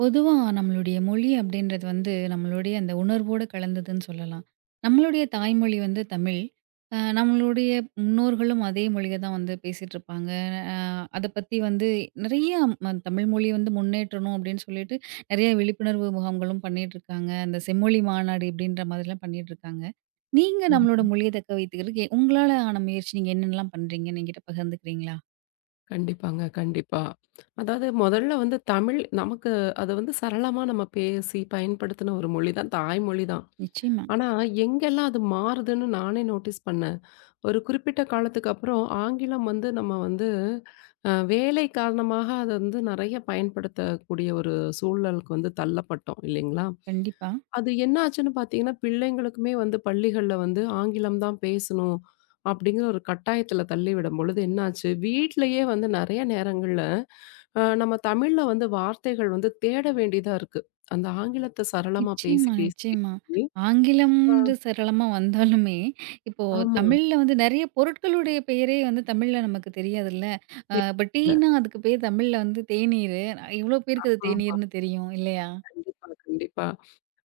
பொதுவா நம்மளுடைய மொழி அப்படின்றது வந்து நம்மளுடைய அந்த உணர்வோடு கலந்ததுன்னு சொல்லலாம். நம்மளுடைய தாய்மொழி வந்து தமிழ். நம்மளுடைய முன்னோர்களும் அதே மொழிய தான் வந்து பேசிட்டுருப்பாங்க. அ அத பத்தி வந்து நிறைய தமிழ் மொழி வந்து முன்னேற்றணும் அப்படின்னு சொல்லிட்டு நிறைய விழிப்புணர்வு முகாம்களும் பண்ணிட்டுருக்காங்க. அந்த செம்மொழி மாநாடு இப்படின்ற மாதிரிலாம் பண்ணிட்டுருக்காங்க. நீங்க நம்மளோட கண்டிப்பா. மொழிய தக்க வைத்துக்கிறதுக்கு உங்களால ஆன முயற்சி நீங்க என்னென்னலாம் பண்றீங்கன்னு என்கிட்ட பகிர்ந்துக்கிறீங்களா? கண்டிப்பாங்க, கண்டிப்பா. அதாவது முதல்ல வந்து தமிழ் நமக்கு அது வந்து சரளமா நம்ம பேசி பயன்படுத்தின ஒரு மொழி தான், தாய்மொழி தான். நிச்சயமா. ஆனா எங்கெல்லாம் அது மாறுதுன்னு நானே நோட்டீஸ் பண்ணேன். ஒரு குறிப்பிட்ட காலத்துக்கு அப்புறம் ஆங்கிலம் வந்து நம்ம வந்து வேலை காரணமாக அத வந்து நெறைய பயன்படுத்தக்கூடிய ஒரு சூழலுக்கு வந்து தள்ளப்பட்டோம் இல்லைங்களா? கண்டிப்பா. அது என்ன ஆச்சுன்னு பார்த்தீங்கன்னா, பிள்ளைங்களுக்குமே வந்து பள்ளிகள்ல வந்து ஆங்கிலம் தான் பேசணும் அப்படிங்கிற ஒரு கட்டாயத்துல தள்ளிவிடும் பொழுது என்னாச்சு, வீட்லயே வந்து நெறைய நேரங்கள்ல நம்ம தமிழ்ல வந்து வார்த்தைகள் வந்து தேட வேண்டியதா இருக்கு. அந்த ஆங்கிலத்த சரளமா பேசி நிச்சயமா, பேசி நிச்சயமா. பேசி ஆங்கிலம்ன்ற சரளமா வந்தாலுமே, இப்போ ஆமா. தமிழ்ல வந்து நெறைய பொருட்களுடைய பெயரே வந்து தமிழ்ல நமக்கு தெரியாதுல்ல. இப்ப தெரியல. டீன்னா அதுக்கு பேர் தமிழ்ல வந்து தேநீரு. எவ்ளோ பேருக்கு அது ஆமா. தேநீர்ன்னு தெரியும் இல்லையா? கண்டிப்பா, கண்டிப்பா.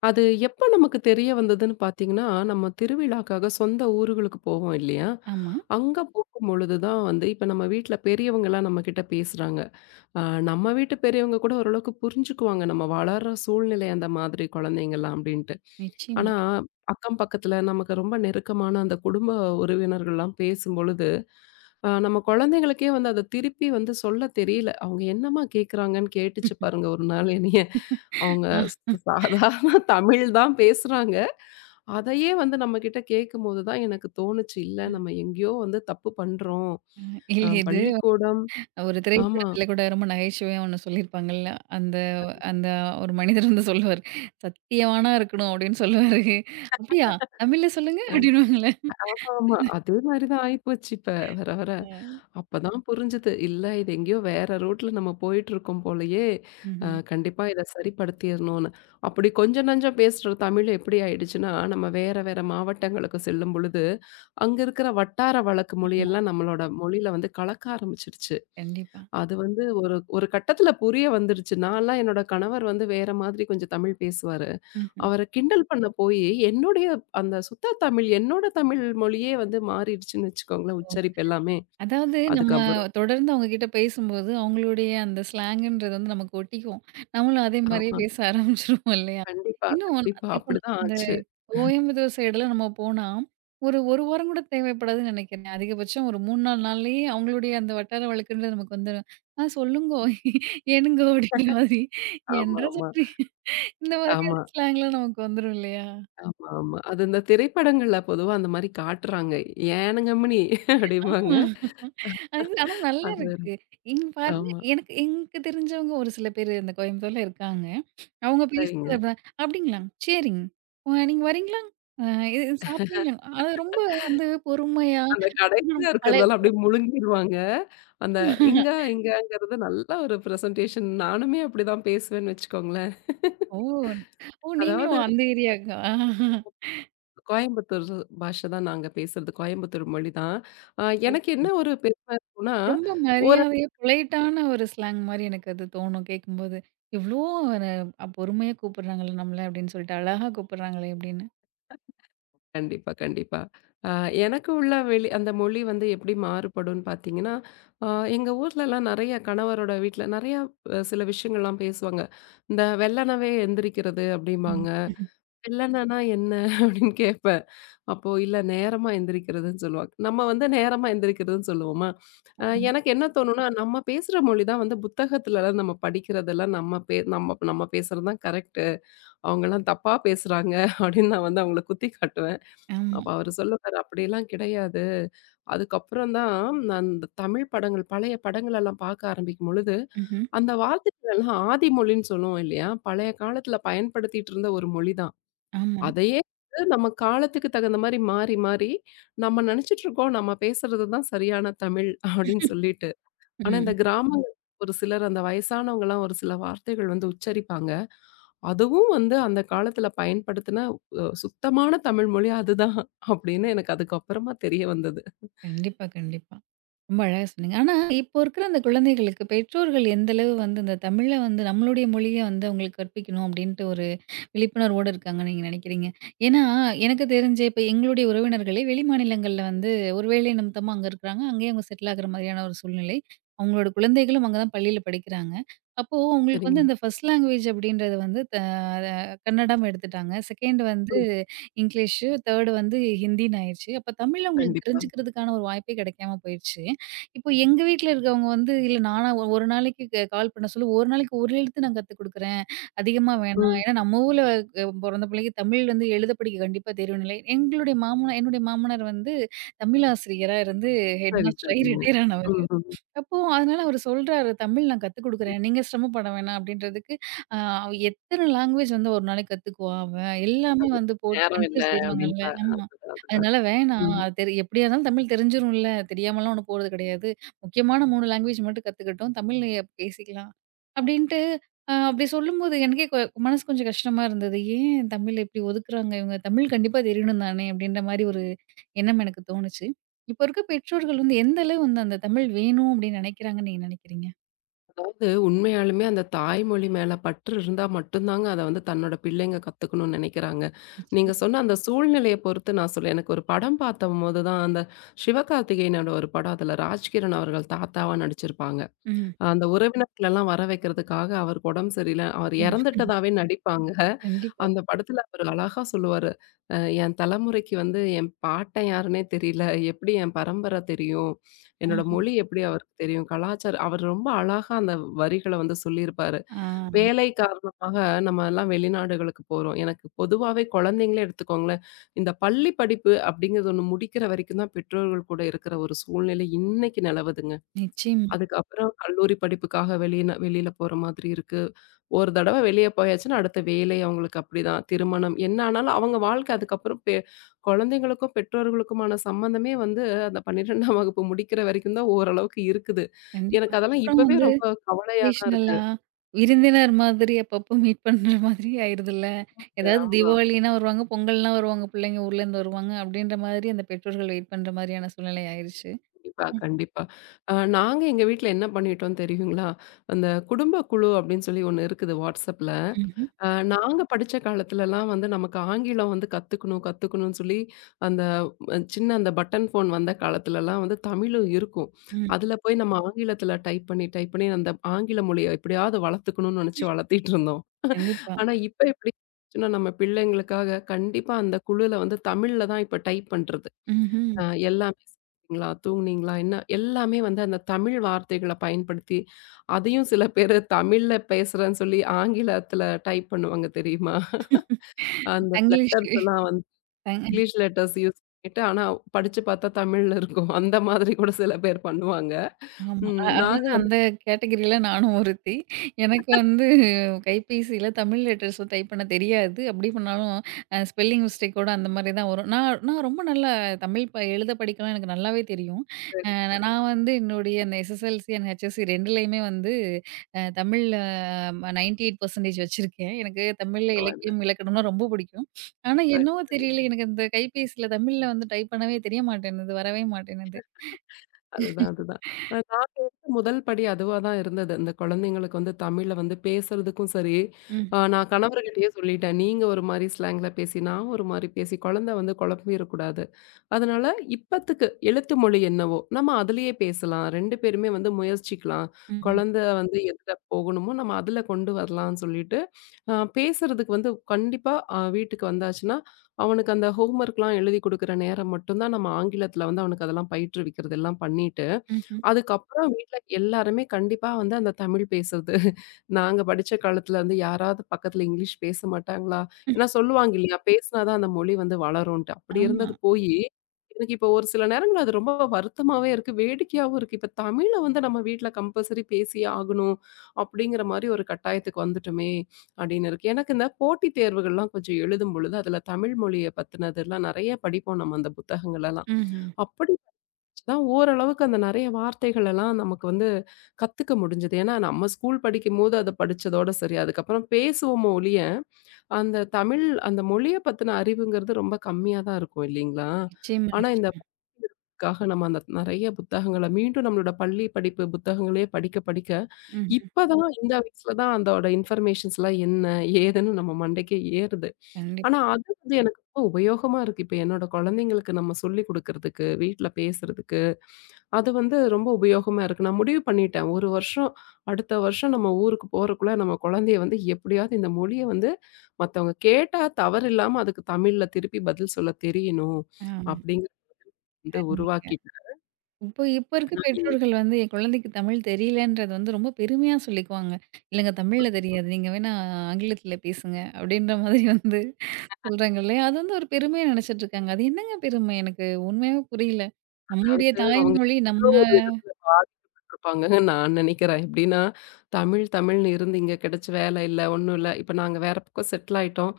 அது எப்ப நமக்கு தெரிய வந்ததுன்னு பார்த்தீங்கன்னா, நம்ம திருவிழாக்காக சொந்த ஊர்களுக்கு போவோம் இல்லையா? ஆமா, அங்க போகும் பொழுது தான் வந்து இப்ப நம்ம வீட்ல பெரியவங்கலாம் நம்மகிட்ட பேசுறாங்க. ஆ, நம்ம வீட்டு பெரியவங்க கூட ஓரளவுக்கு புரிஞ்சுக்குவாங்க. நம்ம வளர்ற சூழ்நிலை அந்த மாதிரி குழந்தைங்கலாம் அப்டின்ட்டு. நிச்சயமா. ஆனா, அக்கம் பக்கத்துல நமக்கு ரொம்ப நெருக்கமான அந்த குடும்ப உறவினர்கள்லாம் பேசும்பொழுது, நம்ம குழந்தைங்களுக்கே வந்து அத திருப்பி வந்து சொல்ல தெரியல. அவங்க என்னம்மா கேட்குறாங்கன்னு கேட்டுச்சு பாருங்க ஒரு நாள் என்னைய. அவங்க ஸ் ஆஹ் சாதாரண தமிழ் தான் பேசுறாங்க. அதையே வந்து நம்மகிட்ட கேட்கும்போது தான் எனக்கு தோணுச்சு, இல்ல நம்ம எங்கேயோ வந்து தப்பு பண்றோம். இல்ல அ இது பள்ளிக்கூடம் ஒரு ஆமா. திரைப்படத்துல கூட ரொம்ப நகைச்சுவையா ஒண்ணு சொல்லியிருப்பாங்கல்ல. அந்த அந்த ஒரு மனிதர் வந்து சொல்லுவாரு, "சத்தியவானா இருக்கணும்" அப்படின்னு சொல்லுவாரு. "அப்படியா? தமிழ்ல சொல்லுங்க" அப்படின்னுவாங்கல்ல. ஆமா. அதே மாரி தான் ஆயிப்போச்சு இப்ப வர வர. அப்பதான் புரிஞ்சுது. இல்ல இது எங்கேயோ வேற ரூட்ல நம்ம போயிட்டுருக்கோம் போலயே! ம்ஹ்ம். கண்டிப்பா இத சரிப்படுத்திறணும்னு. அப்படி கொஞ்சம் நஞ்சம் பேசுற தமிழ் எப்படி ஆயிடுச்சுன்னா, நம்ம வேற வேற மாவட்டங்களுக்கு செல்லும் பொழுது, அங்க இருக்கிற வட்டார வழக்கு ஆமா, மொழியெல்லாம் நம்மளோட மொழியில வந்து கலக்க ஆரம்பிச்சுருச்சு. கண்டிப்பா. அது வந்து ஒரு ஒரு கட்டத்தில புரிய வந்துருச்சு. நான்லாம் என்னோட கணவர் வந்து வேற மாதிரி கொஞ்சம் தமிழ் பேசுவாரு. ம்ஹ்ம். அவர கிண்டல் பண்ண போயி, என்னுடைய அந்த சுத்த தமிழ், என்னோட தமிழ் மொழியே வந்து மாறிடுச்சுன்னு வச்சுக்கோங்களேன், உச்சரிப்பு எல்லாமே. அதாவது நம்ம அதுக்கப்புறம் தொடர்ந்து அவங்க கிட்ட பேசும்போது, அவங்களுடைய அந்த ஸ்லாங்குன்றது வந்து நமக்கு ஒட்டிக்கும். நம்மளும் அதே ஆ மாரியே பேச ஆரம்பிச்சுருவோம் இல்லையா? கண்டிப்பா, கண்டிப்பா. இப்போ அப்படிதான் அந்த ஆச்சு. கோயம்புத்தூர் சைடுலாம் நம்ம போனா, ஒரு 1 வாரம் கூட தேவைப்படாதுன்னு நெனைக்கிறேன். அதிகபட்சம் ஒரு 3, 4 நாள்லயே அவங்களுடைய அந்த வட்டார வழக்குன்றது நமக்கு வந்துரும். "ஆ சொல்லுங்கோ, ஏனுங்கோ" அப்படிங்கிற மாதிரி, "என்றா ஆமாமா. சொல்றீங்க?" இந்த ஆமா, மாதிரியான ஸ்லாங்லாம் நமக்கு வந்துரும் இல்லையா? ஆமாமா. அது இந்த திரைப்படங்கள்ல பொதுவா அந்த மாரி காட்டுறாங்க. "ஏன கம்முனி" ஆமா. அப்படிம்பாங்க. அது ஆனா நல்லா அது ஒரு- இருக்கு. இங்க பாருங்க ஆமா. எனக்கு எனக்கு தெரிஞ்சவங்க ஒரு சில பேரு இந்த கோயம்புத்தூர்ல இருக்காங்க. அவங்க சரிங்க. பேசுறது அப்படிதான். "அப்படிங்களா? சரிங்க. நீங்க வரீங்களா? அ இது இது சாப்பிடுறீங்களா?" அது ரொம்ப வந்து பொறுமையா அந்த இன்னும் கடைசியா பழைய. இருக்கிறதெல்லாம் அப்படியே முழுங்கிருவாங்க. அந்த "இங்க, இங்கங்கிறது" நல்ல ஒரு பிரசன்டேஷன். நானுமே அப்படிதான் பேசுவேன்னு வச்சுக்கோங்களேன். ஓ! ஓ! அதாவது நீங்களும் அந்த ஏரியாக்கா? கோயம்புத்தூர் பாஷை தான் நாங்க பேசுறது. கோயம்புத்தூர் மொழி தான். அ எனக்கு என்ன சூப்பருங்க. ஒரு பெருமை இருக்கும்னா, ரொம்ப ஒரு மரியாதையா பொலைட்டான ஒரு ஸ்லாங் மாரி எனக்கு அது தோணும் கேட்கும்போது. "இவ்ளோ ஒரு பொறுமையா கூப்பிடுறாங்கல்ல நம்மள" அப்படின்னு சொல்லிட்டு, "அழகா கூப்பிடுறாங்களே" அப்படின்னு. கண்டிப்பா, கண்டிப்பா. அ எனக்கு உள்ள வெளி அந்த மொழி வந்து எப்படி மாறுபடும்னு பார்த்தீங்கன்னா, அ எங்க ஊர்லலாம் நெறைய கணவரோட வீட்ல நெறைய சில விஷயங்கள்லாம் பேசுவாங்க. இந்த "வெள்ளனவே எந்திரிக்கிறது" ம். அப்படிம்பாங்க. "வெல்லனனா என்ன?" அப்படின்னு கேட்பேன். அப்போ "இல்ல நேரமா எந்திரிக்கிறதுன்னு" சொல்லுவாங்க. நம்ம வந்து நேரமா எந்திரிக்கிறதுன்னு சொல்லுவோமா? அ ஆமா. எனக்கு என்ன தோணும்னா, நம்ம பேசுற மொழி தான் வந்து புத்தகத்துலலாம் நம்ம படிக்கிறதெல்லாம் நம்ம பே நம்ம நம்ம பேசுறது தான் கரெக்ட்டு. அவங்கலாம் தப்பா பேசுறாங்க அப்படின்னு நான் வந்து அவங்கள குத்தி காட்டுவேன். ஆமா. அப்ப அவரு சொல்லுவாரு, "அப்படிலாம் கிடையாது." அதுக்கப்புறம் தான் நான் இந்த தமிழ் படங்கள் பழைய படங்களெல்லாம் பார்க்க ஆரம்பிக்கும் பொழுது, ம்ஹ்ம். அந்த வார்த்தைகளெல்லாம் ஆதி மொழின்னு சொல்லுவோம் இல்லையா? பழைய காலத்துல பயன்படுத்திட்டு இருந்த ஒரு மொழி தான். ஆமா. அதையே வந்து நம்ம காலத்துக்கு தகுந்த மாரி மாறி நம்ம நெனச்சிட்டு இருக்கோம், நம்ம பேசுறது தான் சரியான தமிழ் அப்டின்னு சொல்லிட்டு. ஆனா இந்த ம். கிராமங்கள்ல ஒரு சிலர் அந்த வயசானவங்கலாம் ஒரு சில வார்த்தைகள் வந்து உச்சரிப்பாங்க. அதுவும் வந்து அந்த காலத்துல பயன்படுத்தின சுத்தமான தமிழ் மொழி அதுதான் அப்படின்னு எனக்கு அதுக்கப்புறமா தெரிய வந்தது. கண்டிப்பா, கண்டிப்பா. ரொம்ப அழகா சொன்னீங்க. ஆனா, இப்போ இருக்கிற அந்த குழந்தைகளுக்கு பெற்றோர்கள் எந்த அளவு வந்து இந்த தமிழ வந்து நம்மளுடைய மொழிய வந்து அவங்களுக்கு கற்பிக்கணும் அப்டின்ட்டு ஒரு விழிப்புணர்வோட இருக்காங்கன்னு நீங்க நினைக்கிறீங்க? ஏன்னா, எனக்கு தெரிஞ்சு இப்ப எங்களுடைய உறவினர்களே வெளிமாநிலங்கள்ல வந்து ஒரு வேலை நிமித்தமா அங்க இருக்கிறாங்க. அங்கேயே அவங்க செட்டில் ஆகுற மாதிரியான ஒரு சூழ்நிலை. அவங்களோட குழந்தைகளும் அங்க தான் பள்ளியில படிக்கிறாங்க. அப்போ உங்களுக்கு சரிங்க. வந்து இந்த ஃபர்ஸ்ட் லாங்குவேஜ் அப்படின்றது வந்து த அ கன்னடம் எடுத்துட்டாங்க. 2 வந்து ம். இங்கிலீஷு, 3 வந்து ஹிந்தின்னு ஆயிருச்சு. அப்ப தமிழ் அவங்களுக்கு கண்டிப்பா. தெரிஞ்சுக்கிறதுக்கான ஒரு வாய்ப்பே கிடைக்காம போயிருச்சு. இப்போ எங்க வீட்ல இருக்கவங்க வந்து, "இல்ல நானா ஒரு நாளைக்கு கால் பண்ண சொல்லி, ஒரு நாளைக்கு ஒரு எழுத்து நான் கத்துக் குடுக்குறேன். அதிகமா வேணாம்." ம். ஏன்னா நம்ம ஊர்ல பொறந்த பிள்ளைக்கு தமிழ் வந்து எழுத படிக்க கண்டிப்பா தெரியும் இல்லை. எங்களுடைய மாமனார் என்னுடைய மாமனார் வந்து தமிழ் ஆசிரியரா இருந்து ஹெட் சரி, மாஸ்டர் ஆகி சரிங்க. ரிட்டயர் ஆனவர். ம், ம், ம். அப்போ அதனால அவரு சொல்றாரு, "தமிழ் நான் கத்துக் குடுக்குறேன். நீங்க சிரமப்பட வேணாம்." அப்படின்றதுக்கு, அ அவ எத்தன லாங்குவேஜ் வந்து ஒரு நாளைக்கு கத்துக்குவா அவ? எல்லாமே அது வந்து போட்டு நேரம் இல்ல கன்ஃபியூஸ் அப்படின்னு ஆயிருவாங்கல்ல. ஆமா. அதுதான், அதுதான். அதனால வேணாம். ம். அது தெரி எப்படியா இருந்தாலும் தமிழ் தெரிஞ்சிரும்ல. தெரியாமலாம் ஒண்ணும் போறது கிடையாது. முக்கியமான 3 லாங்குவேஜ் மட்டும் கத்துக்கட்டும். தமிழ்லயே பேசிக்கலாம். அப்படின்ட்டு அப்படி சொல்லும்போது எனக்கே மனசு கொஞ்சம் கஷ்டமா இருந்தது. ஏன் தமிழ இப்படி ஒதுக்குறாங்க இவங்க? தமிழ் கண்டிப்பா தெரியணும் தானே? அப்படின்ற மாரி ஒரு எண்ணம் எனக்கு தோணுச்சு. இப்ப இருக்க பெற்றோர்கள் வந்து எந்த அளவு வந்து அந்த தமிழ் வேணும் அப்டின்னு நெனைக்கிறாங்கன்னு நீங்க நெனைக்கிறீங்க? அதாவது உண்மையாலுமே அந்த தாய்மொழி மேல பற்று இருந்தா மட்டும்தாங்க அத வந்து தன்னோட பிள்ளைங்க கத்துக்கணும்னு நினைக்கிறாங்க. நீங்க நிச்சயமா. சொன்ன அந்த சூழ்நிலைய பொறுத்து நான் சொல்ல எனக்கு ஒரு படம் பார்த்தம்போது தான் அந்த சிவகார்த்திகேயனோட ஒரு படம். அதுல ராஜ்கிரண் அவர்கள் தாத்தாவா நடிச்சிருப்பாங்க. ம். அந்த உறவினர்களெல்லாம் வர வைக்கிறதுக்காக அவருக்கு உடம்பு சரியில்ல. அவர் ஆமா. இறந்துட்டதாவே நடிப்பாங்க. கண்டிப்பா. அந்த படத்துல அவரு அழகா சொல்லுவாரு. அ என் தலைமுறைக்கு வந்து என் பாட்டன் யாருன்னே தெரியல. எப்படி என் பரம்பரை தெரியும்? என்னோட ஆஹா. மொழி எப்படி அவருக்கு தெரியும்? கலாச்சாரம் அவர் ரொம்ப அழகா அந்த வரிகள வந்து சொல்லியிருப்பாரு. ஆ. வேலை காரணமாக நம்ம எல்லாம் வெளிநாடுகளுக்கு போறோம். எனக்கு பொதுவாவே குழந்தைங்களே எடுத்துக்கோங்களேன். இந்த பள்ளி படிப்பு அப்படிங்கிறது ஒண்ணு முடிக்கிற வரைக்கும் தான் பெற்றோர்கள் கூட இருக்கிற ஒரு சூழ்நிலை இன்னைக்கு நிலவுதுங்க. நிச்சயமா. அதுக்கப்புறம் கல்லூரி படிப்புக்காக வெளியில போற மாதிரி இருக்கு. ஒரு தடவ வெளிய போயாச்சுன்னா, அடுத்த வேலை அவங்களுக்கு அப்படிதான். திருமணம் என்ன ஆனாலும் அவங்க வாழ்க்கை அதுக்கப்புறம் குழந்தைங்களுக்கும், பெற்றோர்களுக்குமான சம்மந்தமே வந்து அந்த 12ஆம் வகுப்பு முடிக்கிற வரைக்கும் தான் ஓரளவுக்கு இருக்குது. கண்டிப்பா. எனக்கு அதெல்லாம் அதுக்கப்புறம் இப்பவே வந்து ரொம்ப கவலையா தான் இருக்கு. ஒகேஷனலா விருந்தினர் மாதிரி அப்பப்போ மீட் பண்ற மாதிரி ஆயிருதுல்ல. ஏதாவது ஆமா. தீபாவளினா வருவாங்க, பொங்கல்னா வருவாங்க, பிள்ளைங்க ஊர்லேருந்து வருவாங்க அப்டின்ற மாதிரி அந்த பெற்றோர்கள் வெயிட் பண்ற மாரியான சூழ்நிலை ஆயிருச்சு. கண்டிப்பா, ம். கண்டிப்பா. நாங்க எங்க வீட்ல என்ன பண்ணிட்டோம் தெரியுங்களா? அந்த குடும்ப குழு அப்படின்னு சொல்லி ஒண்ணு இருக்குது WhatsAppல. ம்ஹ்ம். அ நாங்க படிச்ச காலத்துலலாம் வந்து நமக்கு ஆங்கிலம் வந்து கத்துக்கணும், கத்துக்கணும்னு சொல்லி அந்த சின்ன அந்த பட்டன் ஃபோன் வந்த காலத்துலலாம் வந்து தமிழும் இருக்கும். ம். அதுல போய் நம்ம ஆங்கிலத்துல டைப் பண்ணி அந்த ஆங்கில மொழிய எப்படியாவது வளர்த்துக்கணும்னு நெனச்சு வளர்த்திட்டு இருந்தோம். கண்டிப்பா. ஆனா இப்ப எப்படி ஆச்சுன்னா, நம்ம பிள்ளைங்களுக்காக கண்டிப்பா அந்த குழுல வந்து தமிழ்ல தான் இப்ப டைப் பண்றது. ம்ஹ்ம். அ எல்லாமே சாப்ட்டீங்களா? தூங்குனீங்களா? என்ன எல்லாமே வந்து அந்த தமிழ் வார்த்தைகள பயன்படுத்தி, அதையும் சில பேரு தமிழ்ல பேசுறேன்னு சொல்லி ஆங்கிலத்துல டைப் பண்ணுவாங்க தெரியுமா? அந்த தங்கிலீஷ். லெட்டர்ஸ் எல்லாம் வந்து இங்கிலீஷ் லெட்டர்ஸ் யூஸ் பண்ணிட்டு, ஆனா படிச்சு பார்த்தா தமிழ்ல இருக்கும். அந்த மாதிரி கூட சில பேர் பண்ணுவாங்க. ஆமா. அ ம் அதாவது நாங்க வந்து அந்த கேட்டகரியில நானும் ஒருத்தி. எனக்கு வந்து கைபேசியில தமிழ் லெட்டர்ஸ் டைப் பண்ண தெரியாது. அப்படி பண்ணாலும் ஸ்பெல்லிங் மிஸ்டேக்கோட அந்த மாரி தான் வரும். நான் நான் ரொம்ப நல்லா தமிழ் எழுத படிக்கலாம் எனக்கு நல்லாவே தெரியும். சரி, சரி நான் வந்து என்னுடைய அந்த எஸ்எஸ்எல்சி அண்ட் ஹெச்எஸ்சி 2லயுமே வந்து தமிழ்ல 98% வச்சிருக்கேன். எனக்கு தமிழ்ல பரவால்ல. இலக்கியம், இலக்கணம்னா ரொம்ப பிடிக்கும். ஆனா சரி, என்னவோ சரி. தெரியல எனக்கு அந்த கைபேசியில தமிழ்ல வந்து டைப் பண்ணவே தெரிய மாட்டேன்னுது. வரவே மாட்டேன்னுது. அதுதான், அதுதான். நாங்க எடுத்த முதல் படி அதுவா தான் இருந்தது. இந்த குழந்தைங்களுக்கு வந்து தமிழ்ல வந்து பேசுறதுக்கும் சரி, ம். நான் கணவர்கிட்டயே சொல்லிட்டேன். நீங்க ஒரு மாரி ஸ்லாங்ல பேசி, நான் ஒரு மாரி பேசி குழந்தை வந்து குழம்பிறக்கூடாது. அதனால இப்பத்துக்கு எழுத்து மொழி என்னவோ, நம்ம அதிலேயே பேசலாம். 2 பேருமே வந்து முயற்சிக்கலாம். ம்ஹ்ம். குழந்த வந்து எதுல போகணுமோ, நம்ம அதில கொண்டு வரலான்னு சொல்லிட்டு, பேசுறதுக்கு வந்து கண்டிப்பா வீட்டுக்கு வந்தாச்சுன்னா, அவனுக்கு அந்த ஹோம்வொர்க்லாம் எழுதி குடுக்குற நேரம் மட்டும் தான் நம்ம ஆங்கிலத்தில வந்து அவனுக்கு அதெல்லாம் பயிற்றுவிக்கிறது எல்லாம் பண்ணிட்டு, ம்ஹ்ம். அதுக்கப்புறம் வீட்ல எல்லாருமே கண்டிப்பா வந்து அந்த தமிழ் பேசுறது. நாங்க படிச்ச காலத்துல வந்து யாராவது பக்கத்துல இங்கிலீஷ் பேச மாட்டாங்களா? ஏன்னா சொல்லுவாங்க இல்லையா? பேசினா தான் அந்த மொழி வந்து வளரும்ன்ட்டு. அப்படி ஆமா. இருந்தது போயி, எனக்கு இப்போ ஒரு சில நேரங்கள்ல அது ரொம்ப வருத்தமாவே இருக்கு. வேடிக்கையாவும் இருக்கு. இப்ப தமிழ வந்து நம்ம வீட்ல கம்பல்சரி பேசியே ஆகணும். அப்படிங்கிற மாரி ஒரு கட்டாயத்துக்கு வந்துட்டோமே! அப்படின்னு இருக்கு. எனக்கு இந்த போட்டித் தேர்வுகள்லாம் கொஞ்சம் எழுதும் பொழுது, அதுல தமிழ் மொழிய பத்தினதெல்லாம் நெறைய படிப்போம் நம்ம அந்த புத்தகங்களெல்லாம். ம்ஹ்ம். அப்படி தான் ஓரளவுக்கு அந்த நெறைய வார்த்தைகள் எல்லாம் நமக்கு வந்து கத்துக்க முடிஞ்சது. ஏன்னா நம்ம ஸ்கூல் படிக்கும்போது அத படிச்சதோட சரி. அதுக்கப்புறம் பேசுவோமோ ஒழிய, அந்த தமிழ் அந்த மொழிய பத்தின அறிவுங்கிறது ரொம்ப கம்மியா தான் இருக்கும் இல்லைங்களா? நிச்சயமா, ஆனா இந்த நிச்சயமா. நம்ம அந்த நெறைய புத்தகங்கள மீண்டும் நம்மளோட பள்ளி படிப்பு புத்தகங்களே படிக்க படிக்க, ம்ஹ்ம். இப்ப தான் இந்த வயசுல தான் அதோட இன்ஃபர்மேஷன்ஸ்லாம் என்ன? ஏதுன்னு நம்ம மண்டைக்கே ஏறுது. கண்டிப்பா. ஆனா அது வந்து எனக்கு ரொம்ப உபயோகமா இருக்கு. இப்ப என்னோட குழந்தைங்களுக்கு நம்ம சொல்லிக் குடுக்கறதுக்கு, வீட்ல பேசுறதுக்கு. அது வந்து ரொம்ப உபயோகமா இருக்கு. நான் முடிவு பண்ணிட்டேன். 1 வருஷம் அடுத்த வருஷம் நம்ம ஊருக்கு போறக்குள்ள நம்ம குழந்தைய வந்து எப்படியாவது இந்த மொழிய வந்து மத்தவங்க கேட்டா தவறில்லாம அதுக்கு தமிழ்ல திருப்பி பதில் சொல்ல தெரியணும். ஆ, அப்படிங்கிறத வந்து அருமைங்க. உருவாக்கிட்டேன். இப்போ இப்போ இருக்க ஆனா நீங்க பெற்றோர்கள் வந்து என் குழந்தைக்கு தமிழ் தெரியலன்றது வந்து ரொம்ப பெருமையா சொல்லிக்குவாங்க. "இல்லங்க தமிழ்ல தெரியாது. நீங்க வேணா ஆங்கிலத்தில பேசுங்க." அப்படின்ற மாதிரி வந்து சொல்றாங்க இல்லையா? அது வந்து ஒரு பெருமையா நினைச்சிட்டு இருக்காங்க. அது என்னங்க பெருமை? எனக்கு உண்மையாவே புரியல. நம்மளுடைய அதாவது அவங்க தாய்மொழி நம்ம. ஏதோ ஒரு விதத்துல பாதிக்கப்பட்டுருப்பாங்கன்னு நான் நினைக்கிறேன். எப்படின்னா தமிழ்ன்னு இருந்து இங்க கிடைச்சு வேலை இல்ல, ஒண்ணும் இல்ல. இப்ப நாங்க வேற பக்கம் செட்டில் ஆயிட்டோம்.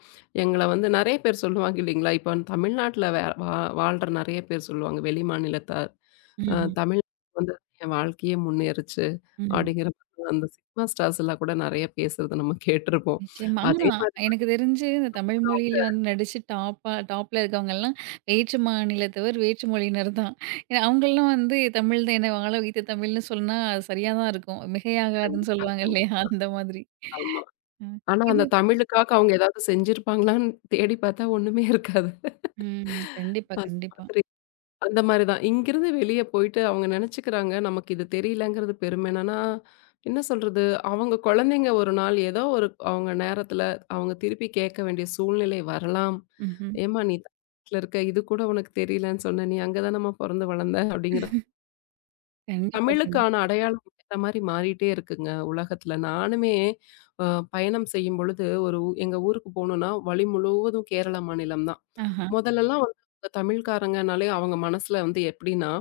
எங்கள வந்து நெறைய பேர் சொல்லுவாங்க இல்லைங்களா? இப்ப தமிழ்நாட்டுல வே வா வாழ்ற நெறைய பேர் சொல்லுவாங்க வெளி மாநிலத்தார். ம்ஹ்ம். தமிழ் வந்து என் வாழ்க்கையே முன்னேறுச்சு ம். அப்படிங்கிற மாதிரி அந்த சினிமா ஸ்டார்ஸ் எல்லாம் கூட நிறைய பேசுறத நம்ம கேட்டிருப்போம். நிச்சயமா. ஆனா, அதே மாதிரி எனக்கு தெரிஞ்சு இந்த தான் தமிழ் அவங்க மொழியில வந்து நடிச்சு டாப்பா டாப்ல இருக்கவங்கலாம் வேற்று மாநிலத்தவர், வேற்று மொழியினர் தான். ஏன்னா அவங்கலாம் வந்து தமிழ் தான் என்ன வாழ வைத்த தமிழ்னு சொன்னா அது சரியா தான் இருக்கும். மிகையாகாதுன்னு கண்டிப்பா, சொல்லுவாங்க இல்லையா? கண்டிப்பா. அந்த மாதிரி. ஆமா. ம். ஆனா இது. அந்த தமிழுக்காக அவங்க ஏதாவது செஞ்சிருப்பாங்களான்னு தேடி பார்த்தா ஒண்ணுமே இருக்காது. ம். கண்டிப்பா, அந்த கண்டிப்பா. மாதிரி. அந்த மாரி தான். இங்கிருந்து வெளிய போயிட்டு அவங்க நெனச்சுக்கிறாங்க, நமக்கு இது தெரியலங்கிறது பெருமை என்னன்னா, என்ன சொல்றது? அவங்க குழந்தைங்க ஒரு நாள் ஏதோ ஒரு அவங்க நேரத்துல அவங்க திருப்பி கேட்க வேண்டிய சூழ்நிலை வரலாம். ம்ஹ்ம். "ஏம்மா நீ தமிழ்நாட்டுல இருக்க, இது கூட உனக்கு தெரியலன்னு சொன்ன. நீ அங்க தானம்மா பொறந்து வளர்ந்த" அப்படிங்கிற கண்டிப்பா, கண்டிப்பா. தமிழுக்கான அடையாளம் ஏத்த மாரி மாறிட்டே இருக்குங்க உலகத்துல. நானுமே அ பயணம் செய்யும் பொழுது ஒரு ஊ எங்க ஊருக்கு போணும்னா, வழி முழுவதும் கேரள மாநிலம் தான். ஆஹா. ம். மொதலெல்லாம் வந்து இந்த தமிழ்காரங்கனாலே அவங்க மனசுல வந்து எப்படின்னா,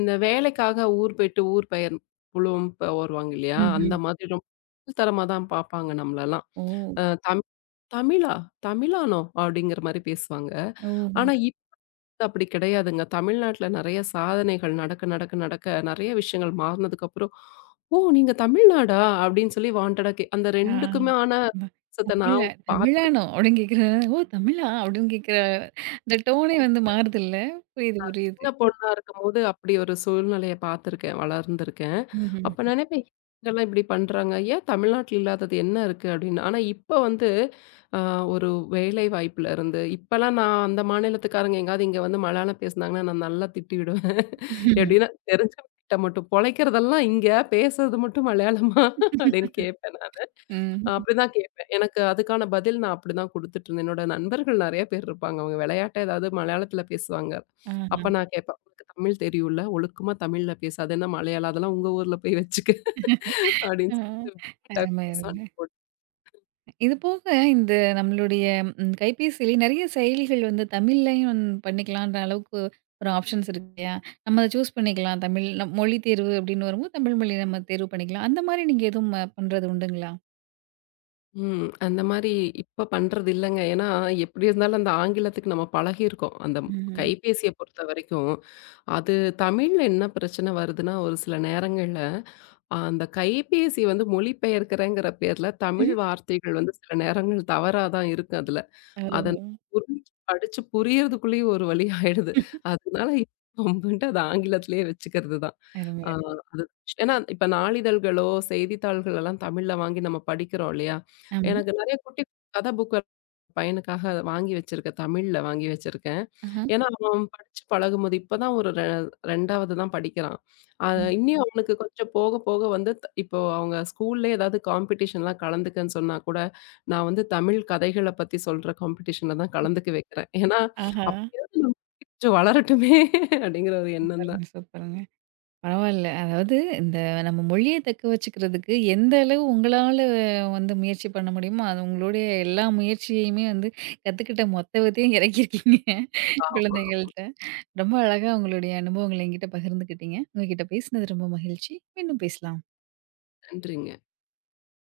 இந்த வேலைக்காக ஊர் போயிட்டு ஊர் பெயர் புலம் ப வருவாங்க இல்லையா? அந்த ம்ஹ்ம். மாதிரி ரொம்ப கீழ்த்தரமா தான் பார்ப்பாங்க நம்மளலாம். ஓ! "தமிழ் தமிழா? தமிழானோ?" அப்படிங்கிற மாரி பேசுவாங்க. ஓஹோ! ஆனா அப்படி கிடையாதுங்க. தமிழ்நாட்டுல நெறைய சாதனைகள் நடக்க நெறைய விஷயங்கள் மாறுனதுக்கப்புறம், "ஓ! நீங்க தமிழ்நாடா?" அப்படின்னு சொல்லி வாண்டடா கே அந்த ஆ. 2க்குமான ப வித்தியாசத்த தமிழா நான் பாத் தமிழானோ? அப்படின்னு கேட்குற, ஓ! தமிழா? அப்படின்னு கேட்குற அந்த டோனே வந்து மாறுதுல்ல. புரியுது, புரியுது. சின்ன பொண்ணா இருக்கும்போது அப்படி ஒரு சூழ்நிலைய பார்த்துருக்கேன், வளர்ந்திருக்கேன். அப்ப ம்ஹ்ம். நினைப்பேன், இங்கலாம் இப்படி பண்றாங்க. ஏன் தமிழ்நாட்ல இல்லாதது என்ன இருக்கு அப்படின்னு. ஆனா இப்ப வந்து அ ஒரு வேலை வாய்ப்புல இருந்து இப்பலாம் நான் அந்த மாநிலத்துக்காரங்க எங்கேயாவது இங்க வந்து மலையாளம் பேசுனாங்கன்னா, நான் நல்லா திட்டி விடுவேன். எப்படின்னா தெரிஞ்சவங்ககிட்ட மட்டும் பொழைக்கிறதெல்லாம் இங்க, பேசுறது மட்டும் மலையாளமா அப்படின்னு கேட்பேன் நானு. ம். அப்படிதான் கேட்பேன். எனக்கு அதுக்கான பதில் நான் அப்படிதான் குடுத்துட்டு இருந்தேன். என்னோட நண்பர்கள் நெறைய பேர் இருப்பாங்க. அவங்க விளையாட்டா ஏதாவது மலையாளத்தில பேசுவாங்க. ஆஹா. அப்ப நான் கேட்பேன், "உனக்கு தமிழ் தெரியும்ல? ஒழுக்கமா தமிழ்ல பேசு. அது என்ன மலையாளம்? அதெல்லாம் உங்க ஊர்ல போய் வச்சுக்க" ஆ. அப்படின்னு சொல்லிட்டு அருமை, டக்குனு அருமை. சண்டை போட்டு இது போக இந்த நம்மளுடைய கைபேசியிலே நெறைய செயலிகள் வந்து தமிழ்லயும் பண்ணிக்கலான்ற அளவுக்கு ஒரு ஆப்ஷன்ஸ் இருக்கு இல்லையா? நம்ம அத சூஸ் பண்ணிக்கலாம். தமிழ் நம் மொழி தேர்வு அப்படின்னு வரும்போது, தமிழ் மொழி நம்ம தேர்வு பண்ணிக்கலாம். அந்த மாரி நீங்க எதுவும் பண்றது உண்டுங்களா? ம். அந்த மாரி இப்ப பண்றது இல்லங்க. ஏன்னா எப்படி இருந்தாலும் அந்த ஆங்கிலத்துக்கு நம்ம பழகியிருக்கோம். அந்த ம்ஹ்ம். கைபேசிய பொறுத்த வரைக்கும், அது தமிழ்ல என்ன பிரச்சனை வருதுன்னா, ஒரு சில நேரங்கள்ல அந்த கைபேசி வந்து மொழிபெயர்க்கிறேங்கிற பேர்ல தமிழ் ம்ஹ்ம். வார்த்தைகள் வந்து சில நேரங்கள் தவறா தான் இருக்கு அதுல. ஓ! அத புரிஞ்சு படிச்சு புரியறதுக்குள்ளேயும் ஒரு வழி ஆயிடுது. அதனால இப்ப வந்துட்டு அது ஆங்கிலத்திலேயே வச்சுக்கிறது தான். அருமை, ஆ. அருமை. ஏன்னா, இப்ப நாளிதழ்களோ, செய்தித்தாள்கள் எல்லாம் தமிழ்ல வாங்கி நம்ம படிக்கிறோம் இல்லையா? ஆமா. எனக்கு நெறைய குட்டி கதை புக்கு பையனுக்காக அத வாங்கி வச்சிருக்கேன். தமிழ்ல வாங்கி வச்சிருக்கேன். ஆஹா. ஏன்னா, அவன் படிச்சு பழகும்போது இப்பதான் ஒரு ரெ 2வது தான் படிக்கிறான். அ ம். இன்னியும் அவனுக்கு கொஞ்சம் போக போக வந்து இப்போ அவங்க ஸ்கூல்லயே ஏதாவது காம்படிஷன்லாம் கலந்துக்கன்னு சொன்னா கூட, நான் வந்து தமிழ் கதைகள பத்தி சொல்ற காம்படிஷன்ல தான் கலந்துக்க வைக்கிறேன். ஏன்னா, ஆஹா. அப்படியாவது நமக்கு கொஞ்சம் வளரட்டுமே அப்படிங்கிற ஒரு எண்ணம் தான். சூப்பருங்க, சூப்பருங்க. பரவால்ல. அதாவது இந்த நம்ம மொழிய தக்க வச்சுக்கிறதுக்கு எந்த அளவு உங்களால வந்து முயற்சி பண்ண முடியுமோ, அது உங்களுடைய எல்லா முயற்சியுமே வந்து கத்துக்கிட்ட மொத்தத்தையும் இறக்கியிருக்கீங்க ஆமா. குழந்தைகள்ட்ட. ரொம்ப அழகா உங்களுடைய அனுபவங்கள என்கிட்ட பகிர்ந்துக்கிட்டீங்க. உங்ககிட்ட பேசினது ரொம்ப மகிழ்ச்சி. மீண்டும் பேசலாம். நன்றிங்க.